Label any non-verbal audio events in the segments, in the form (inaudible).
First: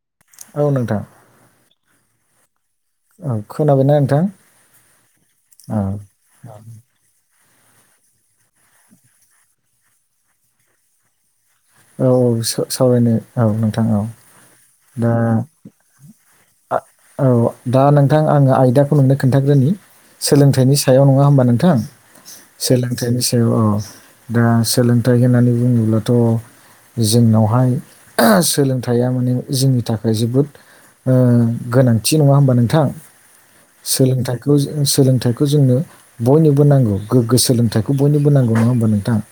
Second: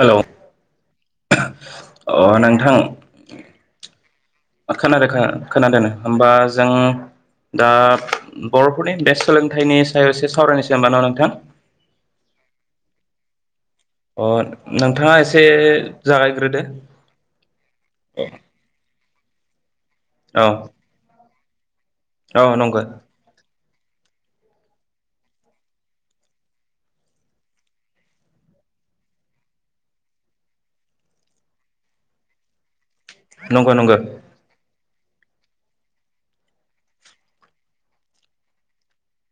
Hello औ नोंथां अ नोंथां औ खोनाबायना नोंथां खोनादों औ खोनादों होमबा जों दा बर'फोरनि बेस्ट सोलोंथाइनि सायाव एसे सावरायनोसै होनबा न' नोंथां औ औ सावरायनो औ नोंथां औ अ दा नोंथाङा एसे जागायग्रोदो औ दा नोंथां आङो आयदाखौ नोंनो खोन्थाग्रोनि औ सोलोंथाइनि सायाव नङा होमबा नोंथां औ नंगौ सोलोंथाइनि सायाव औ दा सोलोंथाइ होननानै बुङोब्लाथ' जोंनावहाय सोलोंथाइया माने जोंनि थाखाय जोबोद ओ गोनांथि नङा होमबा नोंथां नंगौ नंगौ सोलोंथाइखौ सोलोंथाइखौ जोंनो बयनोबो नांगौ गोग्गो सोलोंथाइखौ बयनोबो नांगौ नङा होमबा नोंथाङा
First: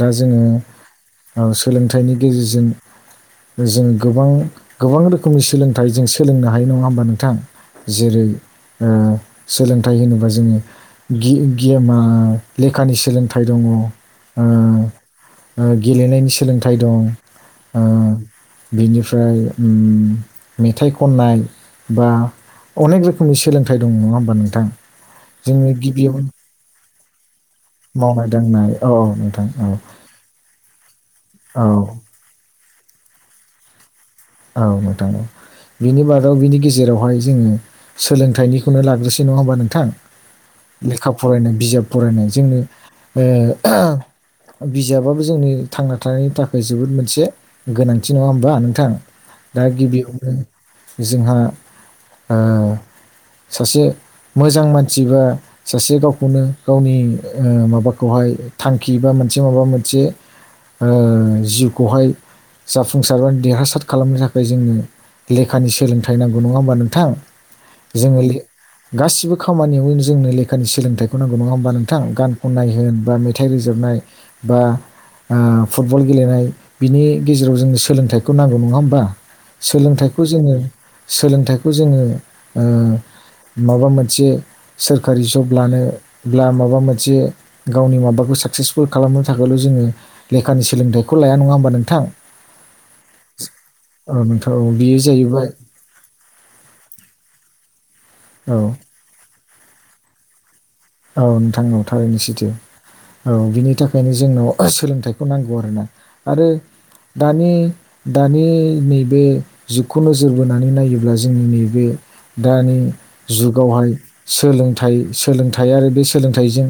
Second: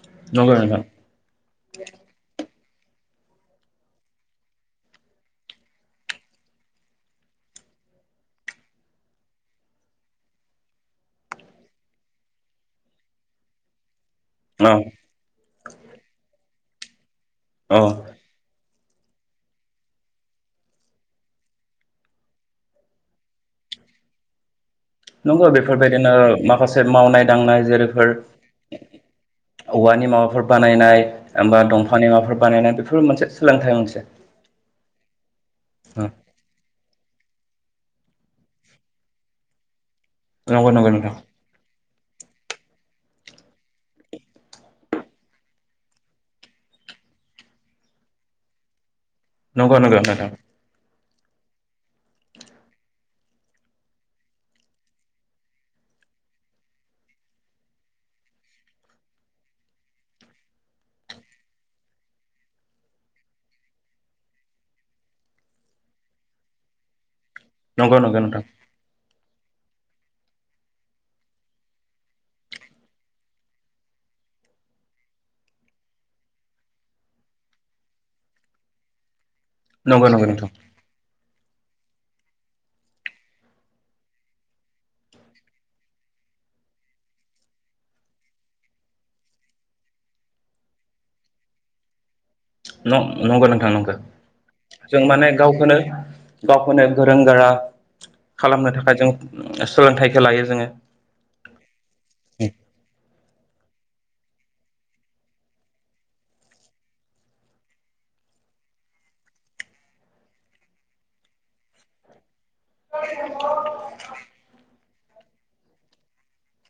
दा जोङो नंगौ नोंथां सोलोंथाइनि गेजेरजों जों गोबां गोबां रोखोमनि सोलोंथाइ जों सोलोंनो हायो नङा होमबा नोंथां जेरै ओ सोलोंथाइ होनोबा जोङो गियमा लेखानि सोलोंथाइ दं औ ओ गेलेनायनि सोलोंथाइ दं औ ओ बिनिफ्राय मेथाइ खननाय बा अनेक रोखोमनि सोलोंथाइ दं नङा होमबा नोंथां नंगौ जोंनि बेफोरबायदिनो गिबियाव माखासे मावनाय दांनाय जेरैफोर मावनाय दांनाय औ नोंथां औ औवानि माबाफोर बानायनाय बा औ दंफांनि माबाफोर बानायनाय बेफोर मोनसे सोलोंथाइ मोनसे औ नोंथां औ बिनि बादाव बिनि गेजेरावहाय जोङो सोलोंथाइनिखौनो लाग्रोसै नङा होमबा नोंथां नंगौ नंगौ लेखा नोंथां फरायनाय बिजाब फरायनाय जोंनो बिजाबाबो जोंनि थांना थानायनि थाखाय जोबोद मोनसे गोनांथि नङा होमबा नोंथां दा नंगौ नंगौ नोंथां गिबियावनो जोंहा सासे मोजां मानसि बा सासे गावखौनो गावनि माबाखौहाय थांखि बा मोनसे माबा मोनसे ओ जिउखौहाय जाफुंसारनो देरहासार खालामनो थाखाय जोंनो लेखानि सोलोंथाइ नांगौ नङा होमबा नोंथां नंगौ जोङो नंगौ ले नोंथां गासिबो खामानियावनो जोंनो लेखानि सोलोंथाइखौ नांगौ नङा होमबा नोंथां गानखौ खननाय होन बा मेथाइ रोजाबनाय बा ओ फुटबल गेलेनाय बिनि गेजेराव जोंनो सोलोंथाइखौ नांगौ नङा होमबा नंगौ सोलोंथाइखौ नंगौ नोंथां जोङो सोलोंथाइखौ जोङो माबा मोनसे सोरखारि जब लानोब्ला माबा मोनसे गावनि माबाखौ साक्सेसफुल खालामनो थाखायल' जोङो लेखानि सोलोंथाइखौ लाया नङा होमबा नोंथां (unintelligible) नंगौ नोंथां नंगौ औ नोंथां औ बेयो जों माने जाहैबाय गावखौनो गावखौनो गोरों गोरा औ खालामनो थाखाय जों सोलोंथाइखौ लायो जोङो औ नोंथां। थारैनो सैथो औ बिनि थाखायनो जोंनाव सोलोंथाइखौ नांगौ आरोना आरो दानि दानि नैबे जुगखौ नोजोर बोनानै नायोब्ला जोंनि नैबे दानि जुगावहाय सोलोंथाइ सोलोंथाइ थायो आरो बे सोलोंथाइजों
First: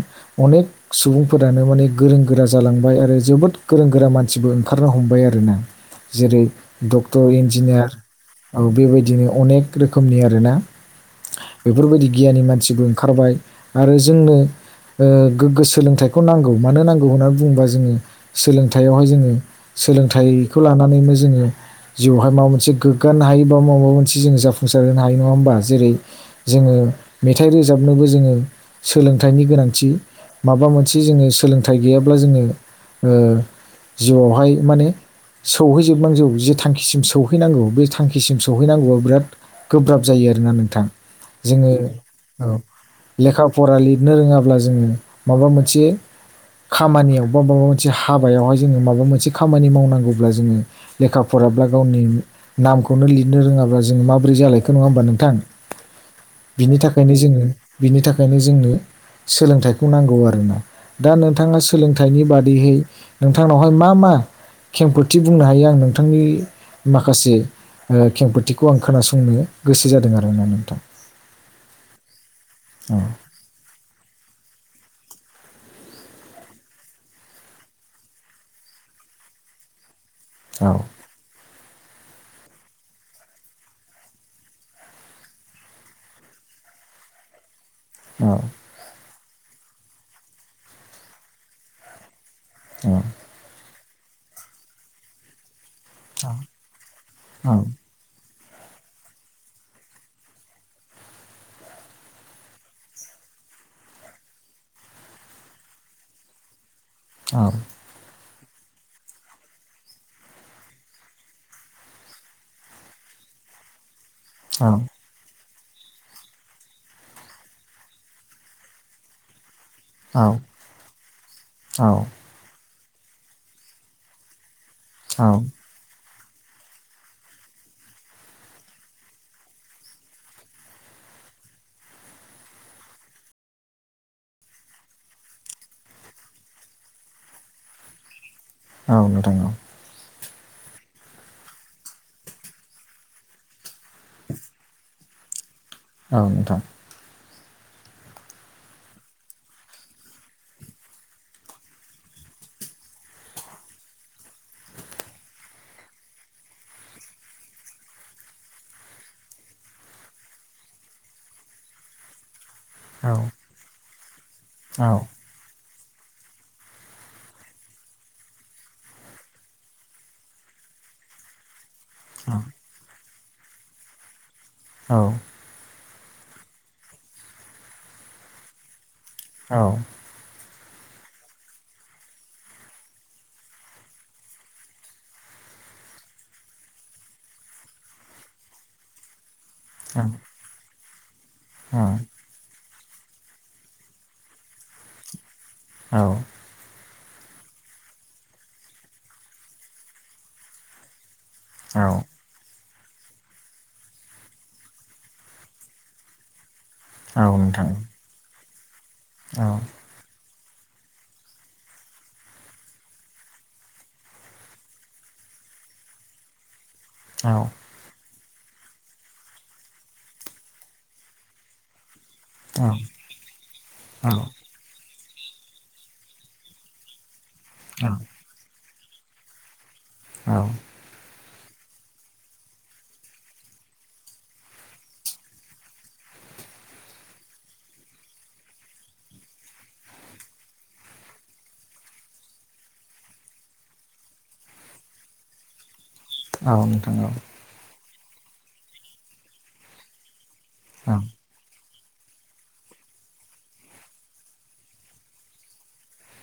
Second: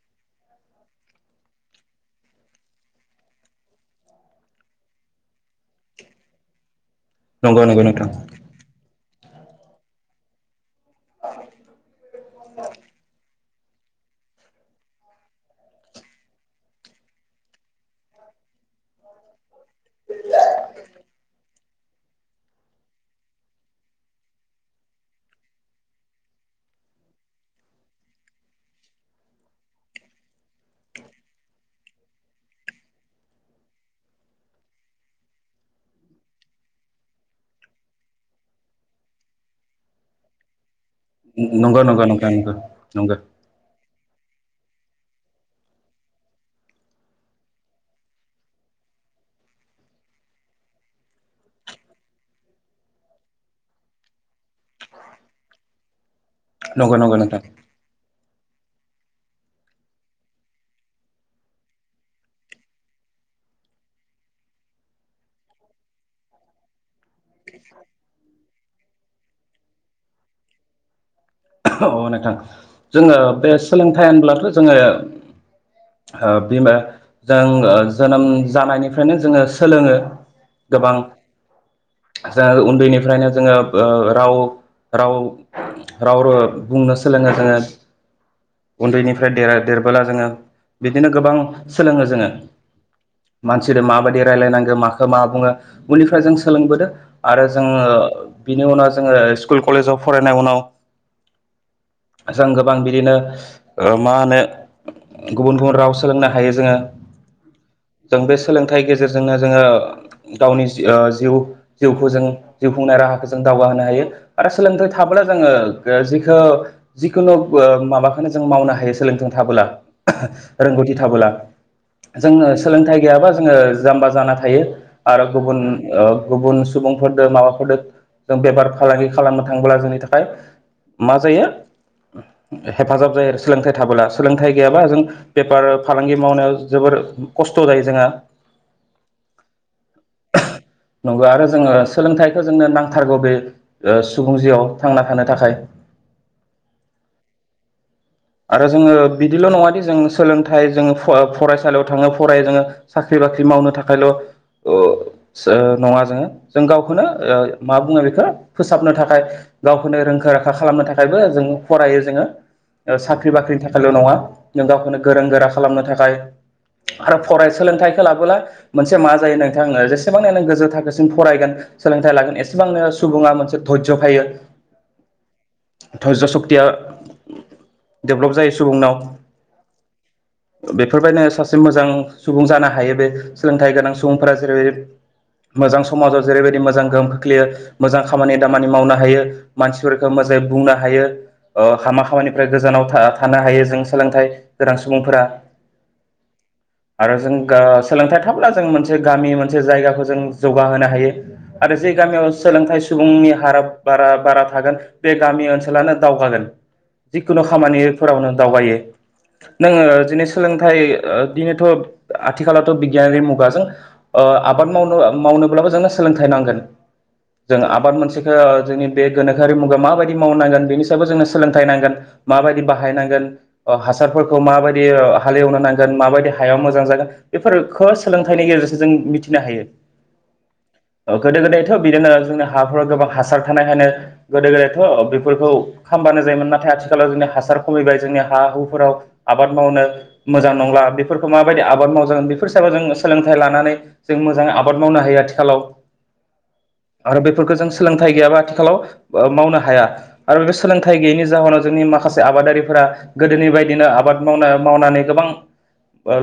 अनेक सुबुंफोरानो माने गोरों गोरा जालांबाय आरो जोबोर गोरों गोरा मानसिबो ओंखारनो हमबाय आरो ना जेरै डक्टर नंगौ नंगौ इन्जिनियार नोंथां औ बेबायदिनो अनेक रोखोमनि आरोना बेफोरबायदि गियानि मानसिबो ओंखारबाय आरो जोंनो ओ गोग्गो सोलोंथाइखौ नांगौ मानो नांगौ होननानै बुङोबा जोङो सोलोंथाइयावहाय जोङो सोलोंथाइखौ लानानैनो जोङो जिउहाय माबा मोनसे गोग्गानो हायो बा माबा मोनसे जोङो जाफुंसार होनो हायो नङा होमबा जेरै जोङो मेथाइ रोजाबनोबो जोङो सोलोंथाइनि गोनांथि माबा मोनसे जोङो सोलों थाइ गैयाब्ला जोङो ओ जिउआवहाय माने सौहैजोबनांगौ जे थांखिसिम सौहैनांगौ बे थांखिसिम सौहैनांगौआ बिराद गोब्राब जायो आरोना नोंथां। जोङो नंगौ नंगौ नोंथां औ नंगौ नंगौ लेखा फरा लिरनो रोङाब्ला जोङो माबा मोनसे खामानियाव बा माबा मोनसे हाबायावहाय जोङो माबा मोनसे खामानि मावनांगौब्ला जोङो लेखा फर बाब्ला गावनि नामखौनो लिरनो रोङाब्ला जों माबोरै जालायखो नङा होमबा नोंथां? बिनि नंगौ थाखायनो नंगौ नोंथां जोङो बिनि थाखायनो जोंनो सोलोंथाइखौ नांगौ आरोना दा नोंथाङा सोलोंथाइनि बादैहै नोंथांनावहाय मा मा खेमखोथि बुंनो हायो आं नोंथांनि माखासे ओ खेंफोथिखौ आं खोनासंनो गोसो जादों आरोना नोंथां। अ नोंथां औ जोङो बे सोलोंथाइ होनब्लाथ' जोङो ओ बिमा जों जोनोम जानायनिफ्रायनो जोङो सोलोङो औ गोबां (unintelligible) बेनिफ्रायनो जोङो ओ राव राव राव बुंनो सोलोङो जोङो औ फ्राय दरा-देरबोला जोङो बिदिनो गोबां सोलोङो जोङो। औ जेरै माबायदि रायलायनांगो माखौ मा बुङो बेनिफ्राय जों सोलोंबोददों आरो जोङो बिनि उनाव जोङो स्कुल कलेजाव फरायनाय उनाव (inaudible) जों गोबां बिदिनो मा होनो गुबुन गुबुन राव सोलोंनो हायो जोङो औ जों बे सोलोंथाइ गेजेरजोंनो जोङो गावनि जि ओ जिउ जिउखौ जों जिउ खुंनाय रा हा खौ जों दावगा‌ हायो आरो सोलोंथाइ थाब्ला जोङो ओ जिखौ जिखुनु माबाखौनो जों मावनो हायो सोलोंथों थाबोला रोंगौथि थाबोला जों सोलोंथाइ गैयाबा जोङो जाम्बा जाना थायो औ आरो गुबुन ओ गुबुन सुबुंफोरजों माबाफोरजों जों बेफार फालांगि खालामनो थांबोलाब्ला जोंनि थाखाय मा जायो हेफाजाब जायो आरो सोलोंथाइ थाबोला सोलोंथाइ गैयाबा जों बेपार फालांगि मावनायाव जोबोद खस्थ' जायो जोंहा औ नोंथां (unintelligible) नंगौ आरो जोङो सोलोंथाइखौ जोंनो नांथारगौ बे ओ सुबुं जिउआव थांना थानो थाखाय औ नोंथां आरो जोङो बिदिल नङा दि जों सोलोंथाइ जोङो फरा ओ फरायसालियाव थाङो फरायायो जोङो सा साख्रि बाख्रि मावनो थाखायल' (unintelligible) नङा जोङो जों गावखौनो ओ मा बुङो बेखौ फोसाबनो थाखाय गावखौनो रोंखा राखा खालामनो थाखायबो जों फरायो जोङो औ साख्रि बाख्रिनि थाखायल नङा। जों औ गावखौनो गोरों गोरा खालामनो थाखाय आरो फराय सोलोंथाइखौ लाबोला मोनसे मा जायो नोंथांनो जेसेबां नों गोजौ थाखोसिम फरायगोन सोलोंथाइ लागोन एसेबांनो सुबुङा मोनसे धज' फायो औ धज्ज' सक्तिया डेभ्लप जायो सुबुंनाव औ बेफोरबायदिनो सासे मोजां सुबुं जानो हायो बे सोलोंथाइ गोनां सुबुंफोरा जेरै मोजां समाजाव जेरैबायदि मोजां गोहोम खोख्लैयो मोजां खामानि दामानि मावनो हायो। नोंथां फोरखो औ मोजाङै बुंनो हायो हामा औ खामानिफ्राय गोजानाव थानो हायो जों सोलोंथाइ गोनां सुबुंफोरा औ। आरो जों सोलोंथाइ थाब्ला जों मोनसे गामि मोनसे जायगाखौ जों जौगाहोनो हायो। औ आरो जे गामियाव सोलोंथाइ सुबुंनि हारा बारा बारा थागोन बे गामि ओनसोलानो दावगागोन औ जिखुनु नोंथां औ नोंथां औ नोंथां खामानिफोराव नो दावगायो। औ (unintelligible) सोलोंथाइ बिनोथ' आथिखालावथ' बिगियानारि मुगाजों आबाद मावनो माव नोल्बाबो जोंनो सोलोंथाइ नांगोन। औ जों आबाद मोनसेखौ जोंनि बे गोनोखोआरि मुगायाव माबायदि मावनांगोन बेनि सायावबो जोंनो सोलोंथाइ नांगोन माबायदि बाहायनांगोन हासारफोरखौ माबायदि हालिएवनो नांगोन माबायदि हायाव मोजां जागोन बेफोरखौ सोलोंथाइनि गेजेरजों जों मिथिनो हायो। औ। गोदो गोदायथ' बिदिनो जोंनि हाफोराव गोबां हासार थानायखायनो गोदो गोदायथ' बेफोरखौ खामबानो जायोमोन नाथाय आथिखालाव जोंनि हासार खमायबाय जोंनि हा हुफोराव आबाद मावनो मोजां नंला बेफोरखौ माबायदि आबाद मावजागोन बेफोरनि सायाव जों सोलोंथाइ लानानै जों मोजां आबाद मावनो हायो आथिखालाव। औ नोंथां औ। आरो बेफोरखौ जों सोलोंथाइ गैयाबा आथिखालाव मावनो हाया आरो बे सोलोंथाइ गैयैनि जाहोनाव जोंनि माखासे आबादारिफोरा गोदोनि बायदिनो आबाद मावना मावनानै गोबां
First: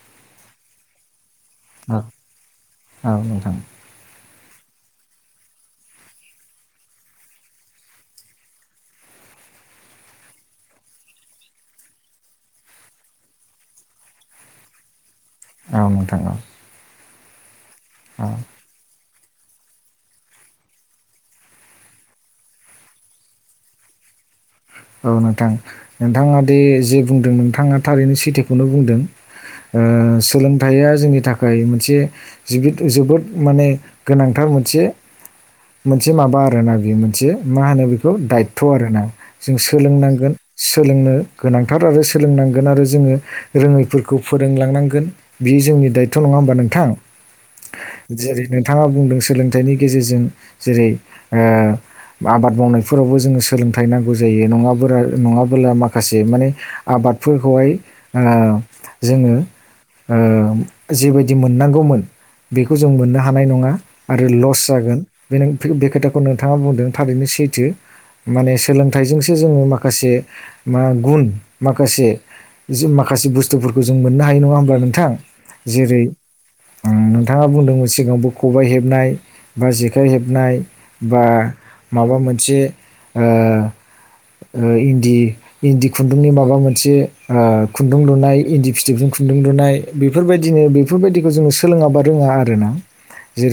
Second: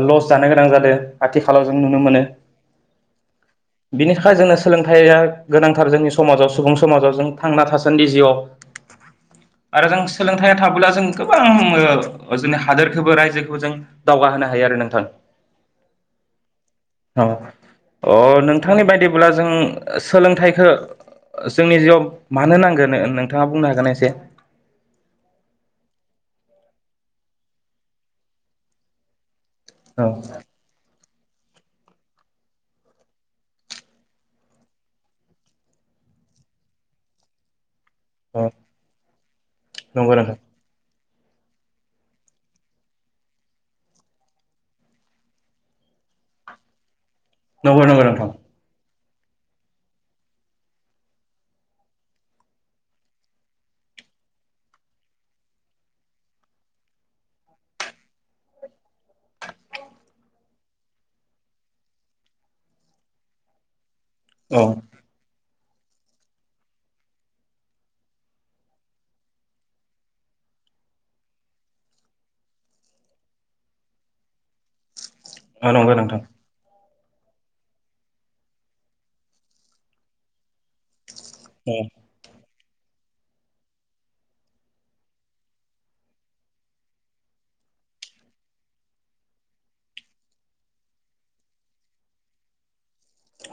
लस जानो गोनां जादों आथिखालाव जों नुनो मोनो बिनि थाखा य जोंनो सोलोंथाइया गोनांथार जोंनि समाजाव सुबुं समाजाव जों थांना थासान्दि जिउआव (inaudible) आरो जों सोलोंथाइ थाबोला जों गोबां जोंनि हादोरखौबो रायजोखौबो जों दावगा होनो हा यो नोंथां। औ नोंथां औ। अ नोंथांनि बायदि ब्ला जों सोलोंथाइखौ जोंनि जिआव मानो नांगोन नोंथाङा बुंनो हागोन ना एसे? औ नोंथां नोंथाङा दे जे बुंदों नोंथाङा थारैनो सैथोखौनो बुंदों। औ सोलोंथाइया जोंनि था खाय मोनसे जोबोद माने गोनांथार मोनसे मोनसे माबा आरोना बेयो मोनसे मा होनो बे खौ दायथ' आरोना जों नंगौ सोलोंनांगोन नोंथां सो लोंनो गोनांथार आरो सोलोंनांगोन आरो जोङो रोङैफोरखौ फोरोंलांनांगोन बियो जोंनि दायथ' नङा होमबा नोंथां नंगौ नंगौ नोंथां जेरै नोंथाङा बुंदों। सोलोंथाइनि गेजेरजों जेरै आबाद मावनायफोरावबो जोङो सोलोंथाइ नां गौ जायो नङाब्ला नङाब्ला माखसे माने आबादफोरखौहाय जोङो जिबायदि मोननांगौमोन बेखौ जों मोननो हानाय नङा। आरो लस औ जागोन बे बे खोथाखौ नोंथाङा बुंदों थारैनो सैथो माने सोलोंथाइजोंसो जोङो माखासे मा गुन माखासे माखासे बुस्थुफोर खौ जों मोननो हायो नङा होमब्ला नोंथां? औ नंगौ जेरै नोंथां। नोंथाङा बुंदोंमोन सिगांबो खबाइ हेबनाय बा जेखाइ हेबनाय बा माबा मोनसे इन्दि इन्दि खुन्दुंनि माबा मोनसे खुन्दुं लुनाय इन्दि फिथोबजों खुन्दुं लुनाय बेफोरबायदिनो बेफोरबायदिखौ जोङो सोलोङाबा रोङा आरोना।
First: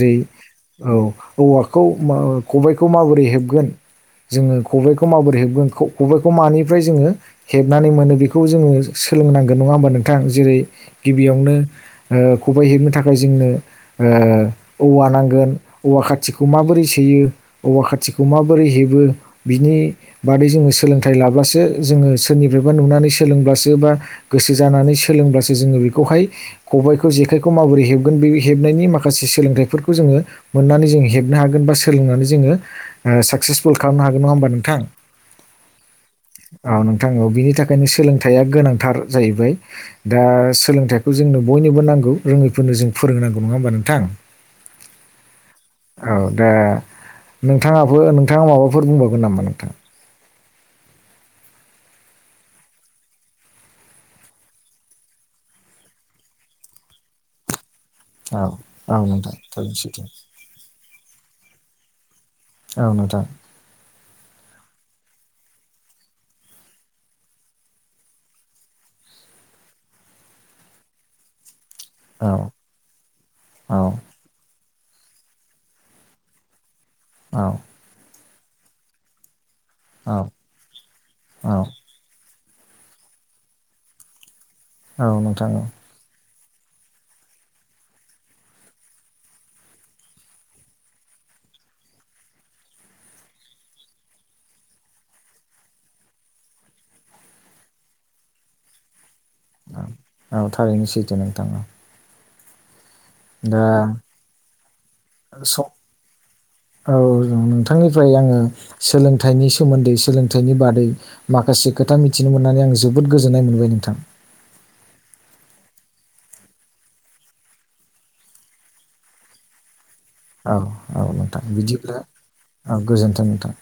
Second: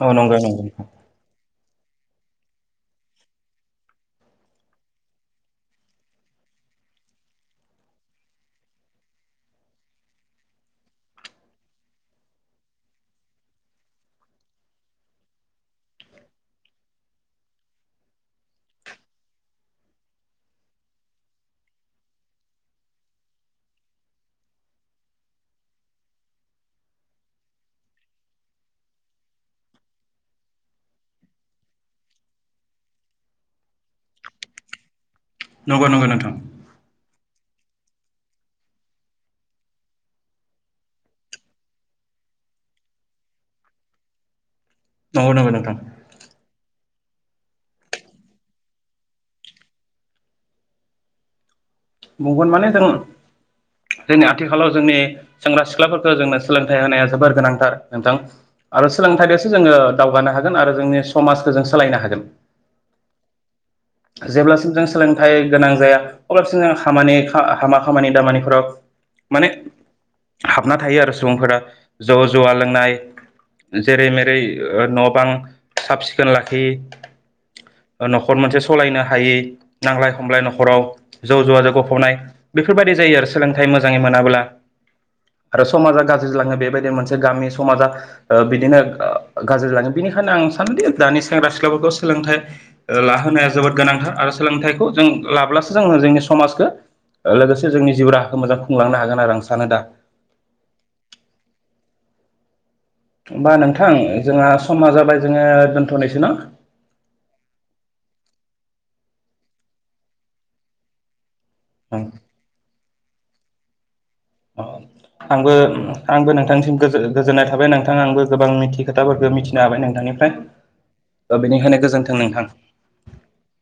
औ नंगौ नंगौ औ। औवाखौ खबायखौ माबोरै हेबगोन जोङो खबायखौ माबोरै हेबगोन खबायखौ मानिफ्राय जोङो हेबनानै मोनो बेखौ जोङो सोलोंनांगोन नङा। होमबा नोंथां जेरै गिबियावनो खबाइ हेबनो थाखाय जोंनो औवा नांगोन औवा खाथिखौ माबोरै सैयो औवा खाथिखौ माबोरै हेबो बिनि बादै जोङो सोलोंथाइ लाब्लासो जोङो सोरनिफ्रायबा नुनानै सोलोंब्लासो बा गोसो जानानै सोलोंब्लासो जोङो बेखौहाय खबायखौ जेखायखौ माबोरै हेबगोन बे हेबनायनि माखासे सोलोंथाइफोरखौ जोङो मोननानै जोंङो हेबनो हागोन बा सोलोंनानै जोङो ओ साक्सेसफुल खालामनो हागोन नङा होनबा नोंथां नंगौ नोंथां औ नोंथा औ बेनि थाखायनो सोलोंथाइया गोनांथार जाहैबाय दा सोलोंथाइखौ जोंनो बयनोबो नांगौ रोङै फोरनो जों फोरोंनांगौ नङा होमबा नोंथां नंगौ नंगौ नोंथां औ दा नोंथाङाबो नोंथाङा माबा फोर बुंबावगोन नामा नोंथा बुंगोन माने जों जोंनि आथिखालाव जोंनि सेंग्रा सिख्लाफोरखौ जोंनो सोलोंथाइ होनाया जोबोर गोनांथार नोंथां औ औ आरो नोंथां सोलोंथाइजोंसो थारैनो जोङो सैथो दावगानो हागोन आरो जोंनि समाजखौ जों सोलायनो हागोन औ नोंथा जेब्लासिम जों सोलोंथाइ गोनां जाया अब्लासिम जों खामानि हामा खामानि दामानिफोराव माने हाबना थायो आरो सुबुंफोरा जौ औ जुवा लोंनाय जेरै मेरै न' बां साब सिखोन लाखियि। औ। न'खर मोनसे सलायनो हायै नांलाय औ खमलाय न'राव जौ औ जुवाजों गफबनाय बेफोरबायदि जायो आरो सोलोंथाइ मोजाङै मोनाब्ला। औ नोंथां आरो औ (unintelligible) बेबायदिनो मोनसे गामि समाजा बिदिनो गाज्रि जाङो बेनिखायनो आं सानोदि दानि सेंग्रा सिख्लाफोरखौ सोलोंथाइ लाहोनाया जोबोद गोनांथार आरो सोलोंथाइखौ जों लाब्लासो जोङो जोंनि समाज जों लोगोसे जोंनि जिउ राहाखौ मोजां खुंलांनो हागोन। आरो आं सानो दा औ औ थारैनो सैथो नोंथां होमबा दा नोंथां जोंहा समा जाबाय जोङो सम दोनथ'नोसै ना। औ नोंथांनिफ्राय आङो सोलों थाइनि सोमोन्दै सोलोंथाइनि बादै माखासे खोथा मिथिनो मोननानै आं जोबोद गो जोननाय मोनबाय नोंथां आंबो आंबो नोंथांनिसिम गोजोननाय थाबाय नोंथां आंबो गोबां मिथियि खोथाफोरखौ मिथिनो हाबाय नोंथांनि औ औ नोंथां बिदिब्ला नोंथां औ गोजोन्थों नोंथां